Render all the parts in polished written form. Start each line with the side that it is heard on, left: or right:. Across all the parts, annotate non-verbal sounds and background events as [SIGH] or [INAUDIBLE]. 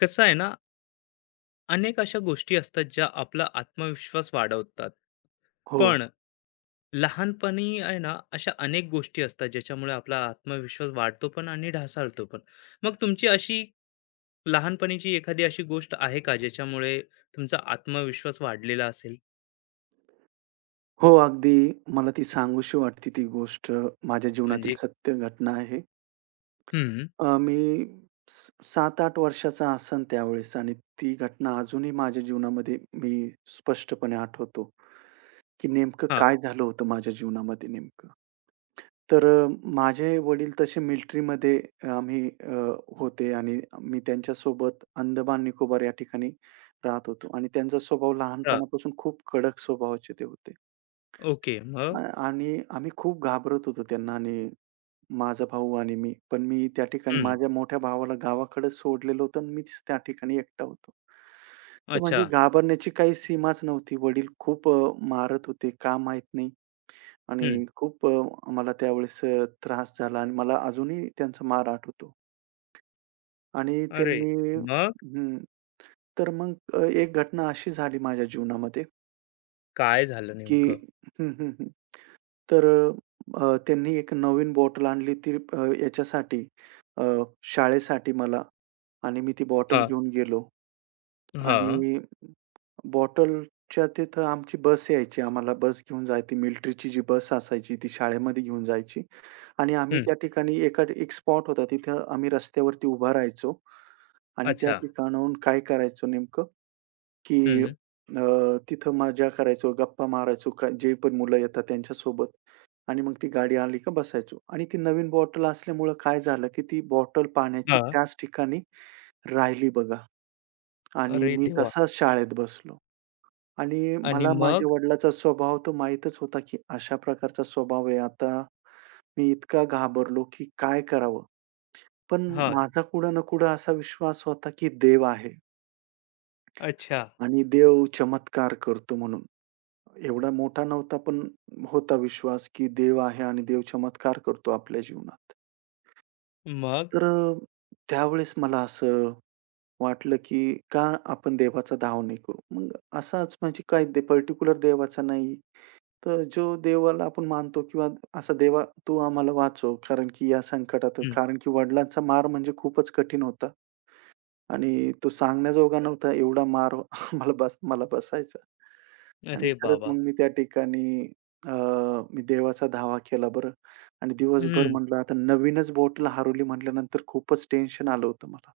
left: कसं आहे ना अनेक अशा गोष्टी असतात ज्या आपला आत्मविश्वास वाढवतात.
right: हो.
left: पण लहानपणी आहे ना अशा अनेक गोष्टी असतात ज्याच्यामुळे आपला आत्मविश्वास वाढतो पण आणि ढासाळतो पण. मग तुमची अशी लहानपणीची एखादी अशी गोष्ट आहे का ज्याच्यामुळे तुमचा आत्मविश्वास वाढलेला असेल?
right: हो, अगदी मला ती सांगूशी वाटते ती गोष्ट. माझ्या जीवनातील
left: म्हणजे
right: सत्य घटना आहे.
left: हम्म.
right: मी 7 वर्षाचा असेन त्यावेळेस, आणि ती घटना अजूनही माझ्या जीवनामध्ये मी स्पष्टपणे आठवतो, की नेमकं
left: हा.
right: काय झालं होतं माझ्या जीवनामध्ये नेमकं. तर माझे वडील तसे मिलिटरीमध्ये आम्ही होते, आणि मी त्यांच्यासोबत अंदमान निकोबार या ठिकाणी राहत होतो, आणि त्यांचा स्वभाव
left: हा,
right: लहानपणापासून खूप कडक स्वभावाचे ते होते.
left: ओके. मग
right: आणि आम्ही खूप घाबरत होतो त्यांना, आणि माझा भाऊ आणि मी. पण मी त्या ठिकाणी
left: हम्म.
right: माझ्या मोठ्या भावाला गावाकडे सोडलेलं होतं आणि मीच त्या ठिकाणी एकटा होतो. तर
left: अच्छा.
right: म्हणजे घाबरण्याची काही सीमाच नव्हती. वडील खूप मारत होते, का माहीत नाही,
left: हम्म.
right: आणि खूप मला त्यावेळेस त्रास झाला आणि मला अजूनही त्यांचा मार आठवतो. आणि
left: अरे.
right: त्यांनी
left: मग
right: हं. तर मग एक घटना अशी झाली माझ्या जीवनामध्ये,
left: काय झालं
right: की
left: नेमकं?
right: [LAUGHS] तर अ, अ, त्यांनी एक नवीन बॉटल आणली ती याच्यासाठी, अ, शाळेसाठी मला, आणि मी ती बॉटल
left: हा.
right: घेऊन गेलो.
left: हा.
right: आणि बॉटलच्या तिथं आमची बस यायची. आम्हाला बस घेऊन जायची. मिलिटरीची जी बस असायची ती शाळेमध्ये घेऊन जायची. आणि आम्ही
left: हम्म.
right: त्या ठिकाणी एक स्पॉट होता, तिथं आम्ही रस्त्यावरती उभा राहायचो. आणि त्या
left: अच्छा.
right: ठिकाणाहून काय करायचो नेमकं, की
left: हम्म.
right: तिथं मजा करायचो, गप्पा मारायचो, का जे पण मुलं येतात त्यांच्यासोबत. आणि मग ती गाडी आली का बसायचो. आणि ती नवीन बॉटल असल्यामुळं काय झालं, की ती बॉटल पाण्याची
left: हा.
right: त्याच ठिकाणी राहिली बघा, आणि
left: अरे
right: मी
left: देवा.
right: तसाच शाळेत बसलो. आणि
left: आणि
right: मला
left: मग?
right: माझ्या वडिलांचा स्वभाव तर माहीतच होता, की अशा प्रकारचा स्वभाव आहे. आता मी इतका घाबरलो, की काय करावं? पण
left: हां.
right: माझा कुठं ना कुठं असा विश्वास होता, की देव आहे
left: अच्छा.
right: आणि देव चमत्कार करतो म्हणून. एवढा मोठा नव्हता, पण होता विश्वास, की देव आहे आणि देव चमत्कार करतो आपल्या जीवनात.
left: मग?
right: तर त्यावेळेस मला असं वाटलं, की का आपण देवाचा धाव नाही करू? मग असाच, म्हणजे काय ते पर्टिक्युलर देवाचा नाही, तर जो देवाला आपण मानतो, किंवा असा, देवा तू आम्हाला वाचव, कारण की या संकटात,
left: हं.
right: कारण की वडिलांचा मार म्हणजे खूपच कठीण होता. आणि तो सांगण्याजोगा नव्हता एवढा मार. [LAUGHS] मला बस मला बसायचा. आणि
left: अरे
right: खरंच
left: बाबा!
right: मग मी त्या ठिकाणी अ, मी देवाचा धावा केला बरं. आणि दिवसभर
left: हं.
right: म्हटलं आता नवीनच बॉटल हरवली, म्हटल्यानंतर खूपच टेन्शन आलं होतं मला.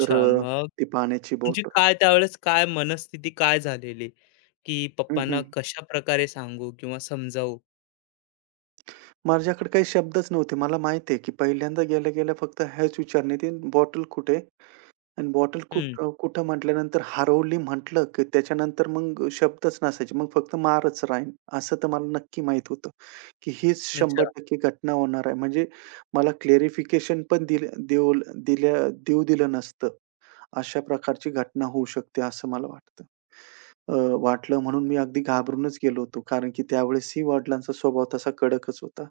right: तर
left: मग
right: ती पाण्याची
left: म्हणजे
right: बॉटल.
left: काय त्यावेळेस काय मनस्थिती काय झालेली, की
right: हं,
left: पप्पांना
right: हं.
left: कशाप्रकारे सांगू किंवा समजावू?
right: माझ्याकडे काही शब्दच नव्हते. मला माहिती आहे, की पहिल्यांदा गेल्या-गेल्या फक्त ह्याच विचारण्यात येईल, "बॉटल कुठे?" आणि बॉटल
left: हं.
right: कुठं म्हटल्यानंतर हरवली म्हटलं, की त्याच्यानंतर मग शब्दच नसायचे. मग फक्त मारच राहील, असं तर मला नक्की माहीत होतं, की हीच
left: अच्छा,
right: 100% घटना होणार आहे. म्हणजे मला क्लेरिफिकेशन पण दिल देऊ दिल्या देऊ दिलं नसतं. अशा प्रकारची घटना होऊ शकते, असं मला वाटतं. वाटलं, म्हणून मी अगदी घाबरूनच गेलो होतो, कारण की त्यावेळेसही वडिलांचा स्वभाव तसा कडकच होता.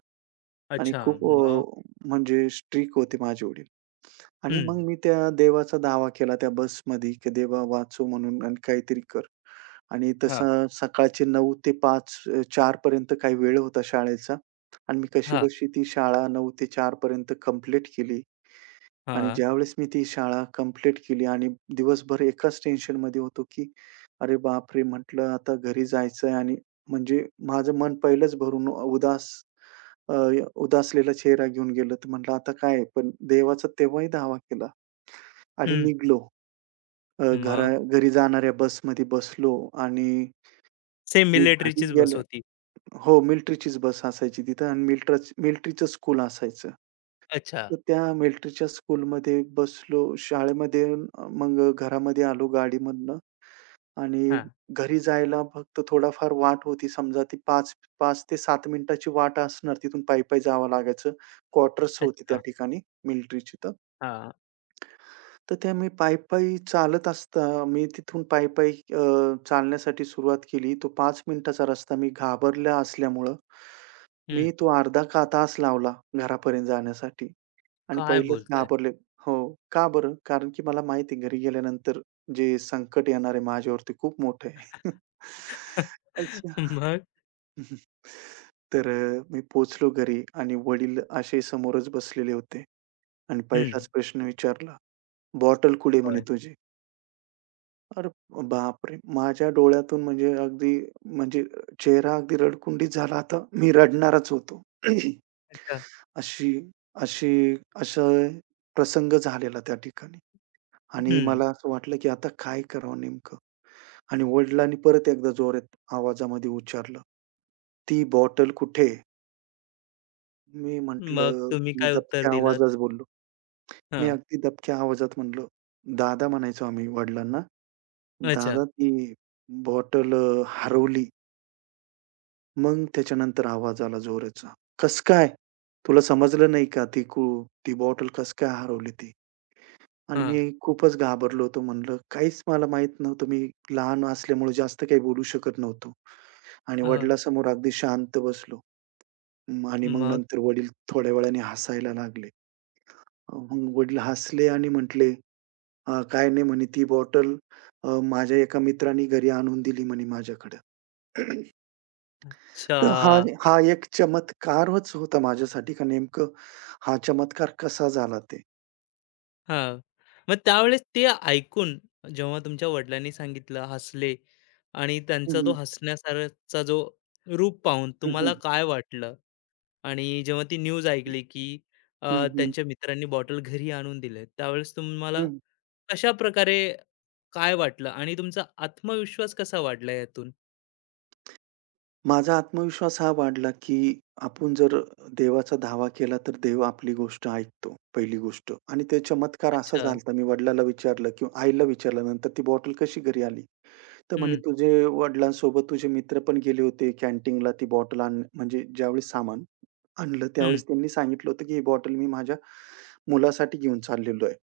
right: आणि
left: अच्छा.
right: खूप
left: मग?
right: म्हणजे स्ट्रिक्ट होते माझे वडील. आणि
left: हं.
right: मग मी त्या देवाचा दावा केला त्या बसमध्ये, की देवा वाचव म्हणून, आणि काहीतरी कर. आणि
left: हां.
right: तसा सकाळचे 9 ते 5 4 पर्यंत काही वेळ होता शाळेचा. आणि मी
left: हां,
right: कशीबशी ती शाळा 9 ते 4 पर्यंत कंप्लीट केली. आणि
left: हां.
right: ज्यावेळेस मी ती शाळा कंप्लीट केली, आणि दिवसभर एकाच टेन्शनमध्ये होतो, की "अरे बापरे!" म्हटलं, "आता घरी जायचंय," आणि म्हणजे माझं मन पहिलंच भरून उदास, अ, उदासलेला चेहरा घेऊन गेलं. तर म्हटलं, "आता काय?" पण देवाचा तेव्हाही धावा केला आणि
left: हं.
right: निघालो. अ, घरा
left: मग?
right: घरी जाणाऱ्या बसमध्ये बसलो. आणि
left: सेम
right: मी घरी
left: मिलिटरीचीच बस
right: गेल्या
left: होती.
right: हो, मिलिटरीचीच बस असायची तिथं, आणि मिलिटरीचं स्कूल असायचं.
left: अच्छा.
right: तर त्या मिलिटरीच्या स्कूलमध्ये बसलो, शाळेमध्ये येऊन मग घरामध्ये आलो गाडीमधनं. आणि
left: हां.
right: घरी जायला फक्त थोडाफार वाट होती. समजा ती 5 ते 7 मिनिटाची वाट असणार. तिथून पायी-पायी जावं लागायचं. क्वार्टर्स होती त्या
left: अच्छा.
right: ठिकाणी मिलिटरीची तर.
left: हां.
right: तर त्या मी पायी-पायी चालत असता, मी तिथून पायी-पायी चालण्यासाठी सुरुवात केली. तो 5 मिनिटाचा रस्ता मी घाबरला असल्यामुळं,
left: हं.
right: मी तो अर्धा का तास लावला घरापर्यंत जाण्यासाठी. आणि
left: काय
right: पहिलेच
left: बोलताय?
right: घाबरले. हो. का बरं? कारण की मला माहिती आहे, घरी गेल्यानंतर जे संकट येणार आहे माझ्यावरती खूप मोठं आहे. [LAUGHS]
left: [LAUGHS]
right: अच्छा.
left: मग?
right: हं, तर मी पोचलो घरी आणि वडील असे समोरच बसलेले होते. आणि
left: हं.
right: पहिलाच प्रश्न विचारला, "बॉटल कुठे?" म्हणे
left: होय.
right: तुझी. अरे बापरे! माझ्या डोळ्यातून म्हणजे अगदी, म्हणजे चेहरा अगदी रडकुंडीत झाला आता. मी रडणारच होतो. [CLEARS THROAT]
left: अच्छा.
right: अशी अशी असा प्रसंग झालेला त्या ठिकाणी. आणि
left: हं.
right: मला असं वाटलं, की आता काय करावं नेमकं? आणि वडिलांनी परत एकदा जोरात आवाजामध्ये उच्चारलं, "ती बॉटल कुठे आहे?" मी
left: मग
right: म्हटलं,
left: तुम्ही
right: मी
left: काय उत्तर
right: दबक्या
left: दिलं?
right: आवाजात बोललो. मी
left: हां.
right: अगदी दबक्या आवाजात म्हणलो, "दादा" म्हणायचो आम्ही वडिलांना,
left: अच्छा.
right: "दादा ती बॉटल हरवली." मग त्याच्यानंतर आवाज आला जोराचा, "कसं काय? तुला समजलं नाही का? ती बॉटल कसं काय हरवली ती?" आणि मी
left: हां,
right: खूपच घाबरलो होतो. म्हणलं काहीच मला माहीत नव्हतं. मी लहान असल्यामुळे जास्त काही बोलू शकत नव्हतो, आणि
left: हां.
right: वडिलांसमोर अगदी शांत बसलो. आणि मग
left: मग?
right: नंतर वडील थोड्या वेळाने हसायला लागले. मग वडील हसले आणि म्हटले, काय नाही," म्हणे, "ती बॉटल माझ्या एका मित्राने घरी आणून दिली," म्हणे, "माझ्याकडं." [CLEARS THROAT] तर हा
left: अच्छा.
right: हा एक चमत्कारच होता माझ्यासाठी, का नेमकं हा चमत्कार कसा झाला ते.
left: हां. मग त्यावेळेस ते ऐकून जेव्हा तुमच्या वडिलांनी सांगितलं, हसले आणि
right: हं,
left: त्यांचा तो
right: हं.
left: हसण्यासारखा जो रूप पाहून
right: हं,
left: तुम्हाला
right: हं.
left: काय वाटलं? आणि जेव्हा ती न्यूज ऐकली की
right: हं,
left: अ,
right: हं.
left: त्यांच्या मित्रांनी बॉटल घरी आणून दिले, त्यावेळेस तुम्हाला कशाप्रकारे काय वाटलं आणि तुमचा आत्मविश्वास कसा वाढला यातून?
right: माझा आत्मविश्वास हा वाढला, की आपण जर देवाचा धावा केला, तर देव आपली गोष्ट ऐकतो, पहिली गोष्ट. आणि ते चमत्कार असा झाला
left: अच्छा.
right: होता. मी वडिलाला विचारलं, किंवा आईला विचारलं नंतर, "ती बॉटल कशी घरी आली?" तर म्हणे,
left: हं,
right: "तुझे वडिलांसोबत तुझे मित्र पण गेले होते कॅन्टीनला ती बॉटल आण," म्हणजे ज्यावेळेस सामान आणलं,
left: हं.
right: त्यावेळेस त्यांनी सांगितलं होतं, की "ही बॉटल मी माझ्या मुलासाठी घेऊन चाललेलो आहे."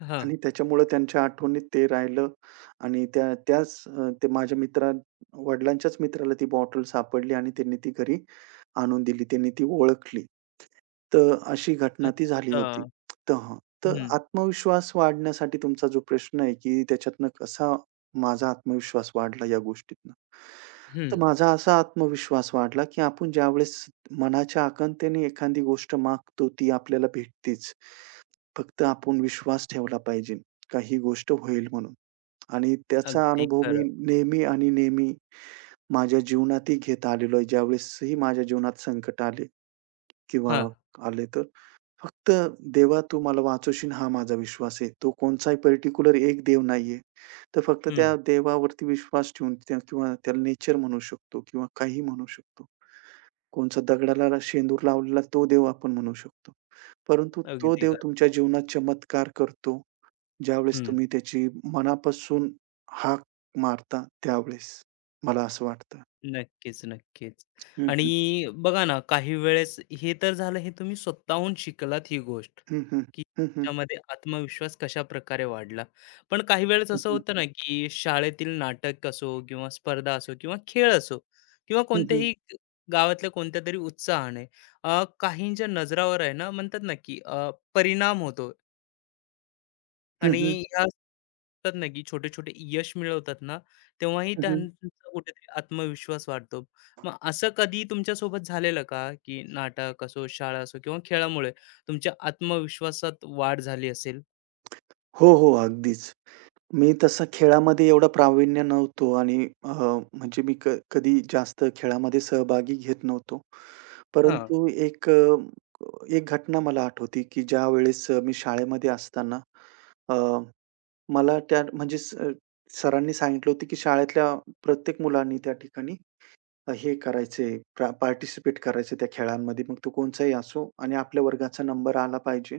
left: हां.
right: आणि त्याच्यामुळं त्यांच्या आठवणीत ते राहिलं, आणि त्या त्याच अ, ते माझ्या मित्रा वडिलांच्याच मित्राला ती बॉटल सापडली, आणि त्यांनी ती घरी आणून दिली. त्यांनी ती ओळखली. तर अशी घटना ती झाली
left: अच्छा.
right: होती. तर हं. तर
left: हं,
right: आत्मविश्वास वाढण्यासाठी तुमचा जो प्रश्न आहे, की त्याच्यातनं कसा माझा आत्मविश्वास वाढला या गोष्टीतनं. तर
left: हं.
right: माझा असा आत्मविश्वास वाढला, की आपण ज्यावेळेस मनाच्या आकांक्षेने एखादी गोष्ट मागतो, ती आपल्याला भेटतेच. फक्त आपण विश्वास ठेवला पाहिजे, का ही गोष्ट होईल म्हणून. आणि त्याचा
left: अगदी
right: अनुभव मी
left: खरं.
right: नेहमी आणि नेहमी माझ्या जीवनातही घेत आलेलो आहे. ज्यावेळेसही माझ्या जीवनात संकट आले, किंवा
left: हां.
right: आले तर, फक्त देवा तू मला वाचवशील हा माझा विश्वास आहे. तो कोणचाही पर्टिक्युलर एक देव नाहीये. तर फक्त
left: हं.
right: त्या देवावरती विश्वास ठेवून त्या, किंवा त्याला नेचर म्हणू शकतो, किंवा काहीही म्हणू शकतो. कोणचा दगडाला शेंदूर लावलेला तो देव आपण म्हणू शकतो. परंतु तो
left: अगदी
right: देव
left: खरं.
right: तुमच्या जीवनात चमत्कार करतो. ज्यावेळेस
left: हं.
right: तुम्ही त्याची मनापासून हाक मारता, त्यावेळेस, मला असं वाटतं.
left: नक्कीच, नक्कीच.
right: हं, हं.
left: आणि बघा ना, काही वेळेस हे तर झालं, हे तुम्ही स्वतःहून शिकलात ही गोष्ट,
right: हं, हं.
left: की
right: हं, हं.
left: तुमच्यामध्ये आत्मविश्वास कशाप्रकारे वाढला. पण काही वेळेस
right: हं,
left: असं
right: हं.
left: होतं ना, की शाळेतील नाटक असो किंवा स्पर्धा असो किंवा खेळ असो किंवा
right: हं, हं.
left: कोणत्याही गावातल्या कोणत्यातरी उत्साहाने काहींच्या नजरावर आहे ना, म्हणतात ना, की परिणाम होतो.
right: हं,
left: आणि
right: हं.
left: ह्या असतात ना, की छोटे-छोटे यश मिळवतात ना, तेव्हाही
right: हं, हं.
left: त्यांचा कुठेतरी आत्मविश्वास वाढतो. मग असं कधी तुमच्यासोबत झालेलं का, की नाटक असो, शाळा असो किंवा खेळामुळे तुमच्या आत्मविश्वासात वाढ झाली असेल?
right: हो, हो. अगदीच. मी तसा खेळामध्ये एवढं प्रावीण्य नव्हतो, आणि अ, म्हणजे मी कधी जास्त खेळामध्ये सहभागी घेत नव्हतो.
left: हां.
right: परंतु एक एक घटना मला आठवते, की ज्यावेळेस मी शाळेमध्ये असताना अ मला त्या, म्हणजे सरांनी सांगितलं होतं, की शाळेतल्या प्रत्येक मुलांनी त्या ठिकाणी हे करायचे, पार्टिसिपेट करायचे त्या खेळांमध्ये. मग तो कोणचाही असो, आणि आपल्या वर्गाचा नंबर आला पाहिजे.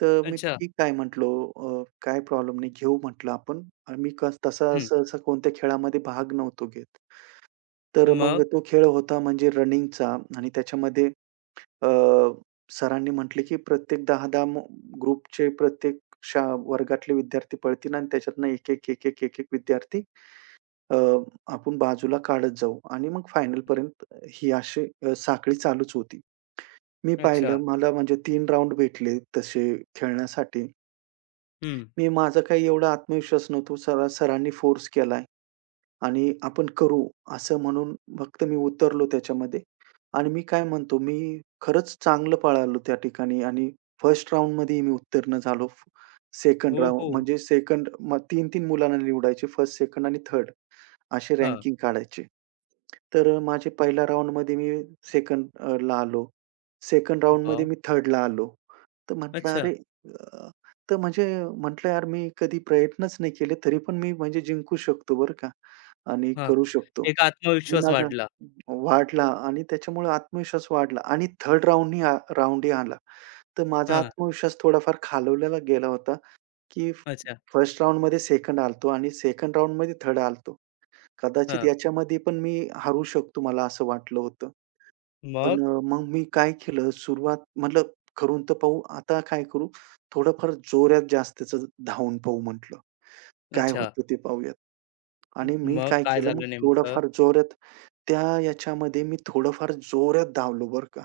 right: तर मी
left: अच्छा.
right: ठीक आहे म्हटलो, "काय प्रॉब्लेम नाही, घेऊ," म्हटलं आपण. आणि मी कस तसा
left: हं.
right: सहसा कोणत्या खेळामध्ये भाग नव्हतो घेत. तर मग
left: मग?
right: तो खेळ होता म्हणजे रनिंगचा, आणि त्याच्यामध्ये अ, सरांनी म्हटले, की प्रत्येक 10-10 ग्रुपचे, प्रत्येक शा वर्गातले विद्यार्थी पळतील, आणि त्याच्यातनं एक-एक, एक-एक, एक-एक विद्यार्थी अ, आपण बाजूला काढत जाऊ, आणि मग फायनलपर्यंत ही अशी साखळी चालूच होती. मी
left: अच्छा.
right: पाहिलं, मला म्हणजे तीन राउंड भेटले तसे खेळण्यासाठी.
left: हं.
right: मी, माझा काही एवढा आत्मविश्वास नव्हतो. सरांनी फोर्स केला, आणि आपण करू, असं म्हणून फक्त मी उतरलो त्याच्यामध्ये. आणि मी काय म्हणतो, मी खरंच चांगलं पळालो त्या ठिकाणी, आणि फर्स्ट राउंडमध्येही मी उत्तीर्ण झालो. सेकंड
left: हो,
right: राउंड
left: हो.
right: म्हणजे सेकंड तीन 3-3 मुलांना निवडायचे, फर्स्ट, सेकंड आणि थर्ड. अशी
left: हां.
right: रँकिंग काढायची. तर माझे पहिल्या राउंडमध्ये मी सेकंड ला आलो. Second राउंडमध्ये
left: wow!
right: मी थर्डला आलो. तर म्हटलं
left: अच्छा.
right: अरे अ, तर म्हणजे म्हटलं यार, मी कधी प्रयत्नच नाही केले, तरी पण मी म्हणजे जिंकू शकतो बरं का, आणि
left: हां.
right: करू शकतो.
left: एक
right: आणि
left: आत्मविश्वास
right: माझा
left: वाढला.
right: वाढला, आणि त्याच्यामुळे आत्मविश्वास वाढला, आणि थर्ड राउंडही राउंडही आला. तर माझा
left: हां.
right: आत्मविश्वास थोडाफार खालवलेला गेला होता, की
left: अच्छा.
right: फर्स्ट राउंडमध्ये सेकंड आलतो, आणि सेकंड राउंडमध्ये थर्ड आलतो. कदाचित
left: हां.
right: याच्यामध्ये पण मी हरू शकतो, मला असं वाटलं होतं. पण
left: मग?
right: मग मी काय केलं, सुरुवात म्हटलं करून तर पाहू. आता काय करू, थोडंफार जोरात जास्तीचं धावून पाहू म्हटलं. काय
left: अच्छा.
right: होतं ते पाहूयात. आणि मी
left: मग
right: काय
left: काय
right: केलं मग,
left: झालं नेमकं?
right: थोडंफार जोरात त्या याच्यामध्ये मी थोडंफार जोरात धावलो बरं का.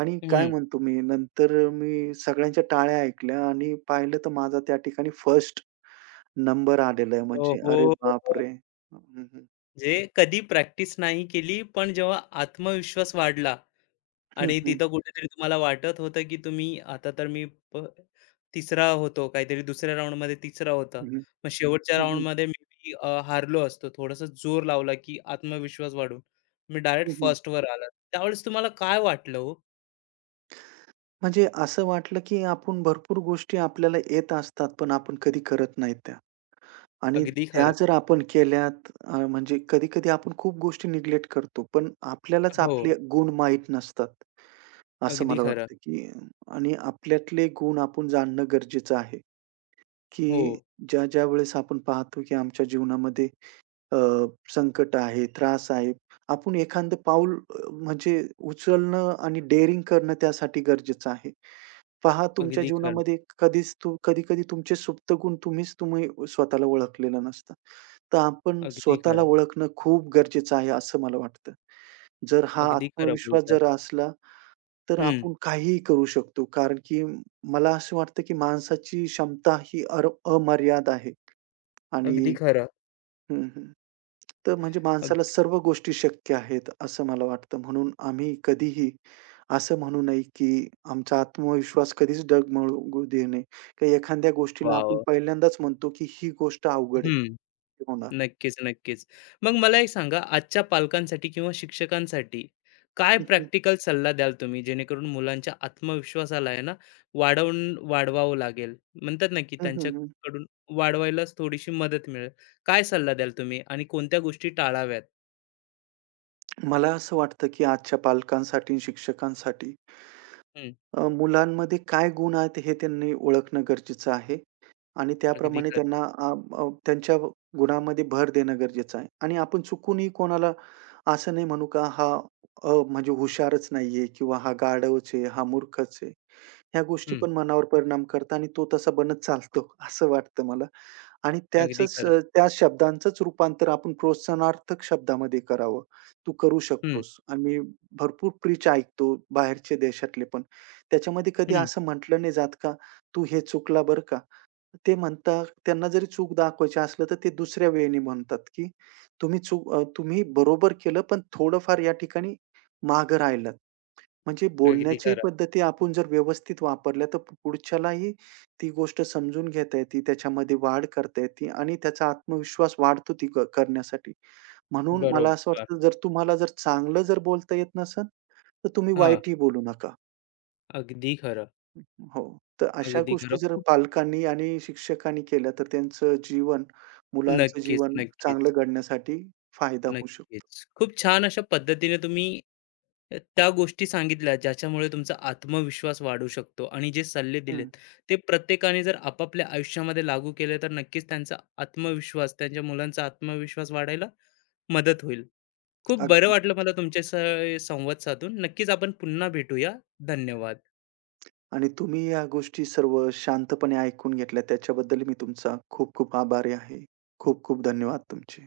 right: आणि काय
left: हं.
right: म्हणतो मी, नंतर मी सगळ्यांच्या टाळ्या ऐकल्या आणि पाहिलं, तर माझा त्या ठिकाणी फर्स्ट नंबर आलेला आहे, म्हणजे
left: ओहो!
right: अरे बापरे! हं, हं.
left: जे कधी प्रॅक्टिस नाही केली, पण जेव्हा आत्मविश्वास वाढला
right: हं,
left: आणि
right: हं.
left: तिथं कुठेतरी तुम्हाला वाटत होतं, की तुम्ही आता तर मी प 3रा होतो, काहीतरी दुसऱ्या राउंडमध्ये 3रा होता. मग शेवटच्या
right: हं, हं.
left: राउंडमध्ये मे बी हारलो असतो. थोडासा जोर लावला, की आत्मविश्वास वाढून मी डायरेक्ट
right: हं, हं.
left: फर्स्टवर आलात. त्यावेळेस तुम्हाला काय वाटलं हो?
right: म्हणजे असं वाटलं, की आपण, भरपूर गोष्टी आपल्याला येत असतात, पण आपण कधी करत नाहीत त्या. आणि
left: अगदी
right: त्या
left: खरं.
right: जर आपण केल्यात म्हणजे कधी-कधी आपण खूप गोष्टी निग्लेक्ट करतो, पण आपल्यालाच
left: हो,
right: आपले गुण माहीत नसतात. असं
left: अगदी
right: मला
left: खरं.
right: वाटतं, की आणि आपल्यातले गुण आपण जाणणं गरजेचं आहे, की
left: हो,
right: ज्या-ज्या वेळेस आपण पाहतो, की आमच्या जीवनामध्ये अ, संकट आहे, त्रास आहे. आपण एखादं पाऊल म्हणजे उचलणं आणि डेअरिंग करणं त्यासाठी गरजेचं आहे. पहा, तुमच्या
left: अगदी खरं,
right: जीवनामध्ये कधीच तू, कधी-कधी तुमचे सुप्त गुण तुम्हीच तुम्ही स्वतःला ओळखलेलं नसतं. तर आपण
left: अगदी
right: स्वतःला
left: खरं,
right: ओळखणं खूप गरजेचं आहे, असं मला वाटतं. जर हा
left: अगदी खरं
right: आत्मविश्वास
left: बोलताय.
right: जर असला, तर
left: हं,
right: आपण काहीही करू शकतो. कारण की मला असं वाटतं, की माणसाची क्षमता ही अमर्याद आहे,
left: अगदी
right: आणि
left: खरं.
right: हं, हं. तर म्हणजे
left: अग
right: माणसाला सर्व गोष्टी शक्य आहेत, असं मला वाटतं. म्हणून आम्ही कधीही असं म्हणू नये, की आमचा आत्मविश्वास कधीच डगमगू देऊ नये. का एखाद्या गोष्टीला आपण
left: वॉव!
right: पहिल्यांदाच म्हणतो, की ही गोष्ट अवघड आहे,
left: हं.
right: हे होणार.
left: नक्कीच, नक्कीच. मग मला एक सांगा, आजच्या पालकांसाठी किंवा शिक्षकांसाठी काय
right: हं, हं.
left: प्रॅक्टिकल सल्ला द्याल तुम्ही, जेणेकरून मुलांच्या आत्मविश्वासाला आहे ना, वाढवून वाढवावं लागेल? म्हणतात ना, की
right: हं,
left: त्यांच्याकडून वाढवायलाच थोडीशी मदत मिळेल. काय सल्ला द्याल तुम्ही आणि कोणत्या गोष्टी टाळाव्यात?
right: मला असं वाटतं, की आजच्या पालकांसाठी, शिक्षकांसाठी,
left: हं,
right: मुलांमध्ये काय गुण आहेत हे त्यांनी ओळखणं गरजेचं आहे. आणि
left: अगदी
right: त्याप्रमाणे
left: खरं.
right: त्यांना अ, अ, त्यांच्या गुणामध्ये भर देणं गरजेचं आहे. आणि आपण चुकूनही कोणाला असं नाही म्हणू, का हा म्हणजे हुशारच नाहीये, किंवा हा गाढवच आहे, हा मूर्खच आहे. ह्या गोष्टी
left: हं,
right: पण मनावर परिणाम करतात, आणि तो तसा बनत चालतो, असं वाटतं मला. आणि
left: अगदी
right: त्याचंच,
left: खरं.
right: त्या शब्दांचंच रूपांतर आपण प्रोत्साहनार्थक शब्दामध्ये करावं. तू करू
left: हं,
right: शकतोस, आणि मी भरपूर प्रीच ऐकतो बाहेरचे देशातले पण. त्याच्यामध्ये कधी
left: हं,
right: असं म्हटलं नाही जात का, "तू हे चुकला बरं का." ते म्हणतात, त्यांना जरी चूक दाखवायची असलं, तर ते दुसऱ्या वेळेने म्हणतात, की तुम्ही चूक, तुम्ही बरोबर केलं, पण थोडंफार या ठिकाणी मागं राहिलात. म्हणजे
left: अगदी
right: बोलण्याची
left: खरं.
right: पद्धती आपण जर व्यवस्थित वापरल्या, तर पुढच्यालाही ती गोष्ट समजून घेता येते, त्याच्यामध्ये वाढ करता येते, आणि त्याचा आत्मविश्वास वाढतो ती करण्यासाठी. म्हणून मला असं
left: बरोबर.
right: वाटतं, जर तुम्हाला जर चांगलं जर बोलता येत नसेल, तर तुम्ही
left: हां,
right: वाईटही बोलू नका.
left: अगदी खरं,
right: हो. तर अशा
left: अगदी खरं.
right: गोष्टी जर
left: खूप
right: पालकांनी आणि शिक्षकांनी केल्या, तर त्यांचं जीवन, मुलांचं
left: नक्कीच,
right: जीवन चांगलं
left: नक्कीच.
right: घडण्यासाठी फायदा होऊ शकतो.
left: नक्कीच. खूप छान अशा पद्धतीने तुम्ही अ, त्या गोष्टी सांगितल्या ज्याच्यामुळे तुमचा आत्मविश्वास वाढू शकतो आणि जे सल्ले
right: हं,
left: दिलेत ते प्रत्येकाने जर आपापल्या आयुष्यामध्ये लागू केले तर नक्कीच त्यांचा आत्मविश्वास, त्यांच्या मुलांचा आत्मविश्वास वाढायला मदत होईल. खूप बरं
right: अगदी.
left: वाटलं मला तुमच्याशी संवाद साधून. नक्कीच आपण पुन्हा भेटूया. धन्यवाद.
right: आणि तुम्ही या गोष्टी सर्व शांतपणे ऐकून घेतल्या त्याच्याबद्दल मी तुमचा खूप खूप आभारी आहे. खूप खूप धन्यवाद तुमचे.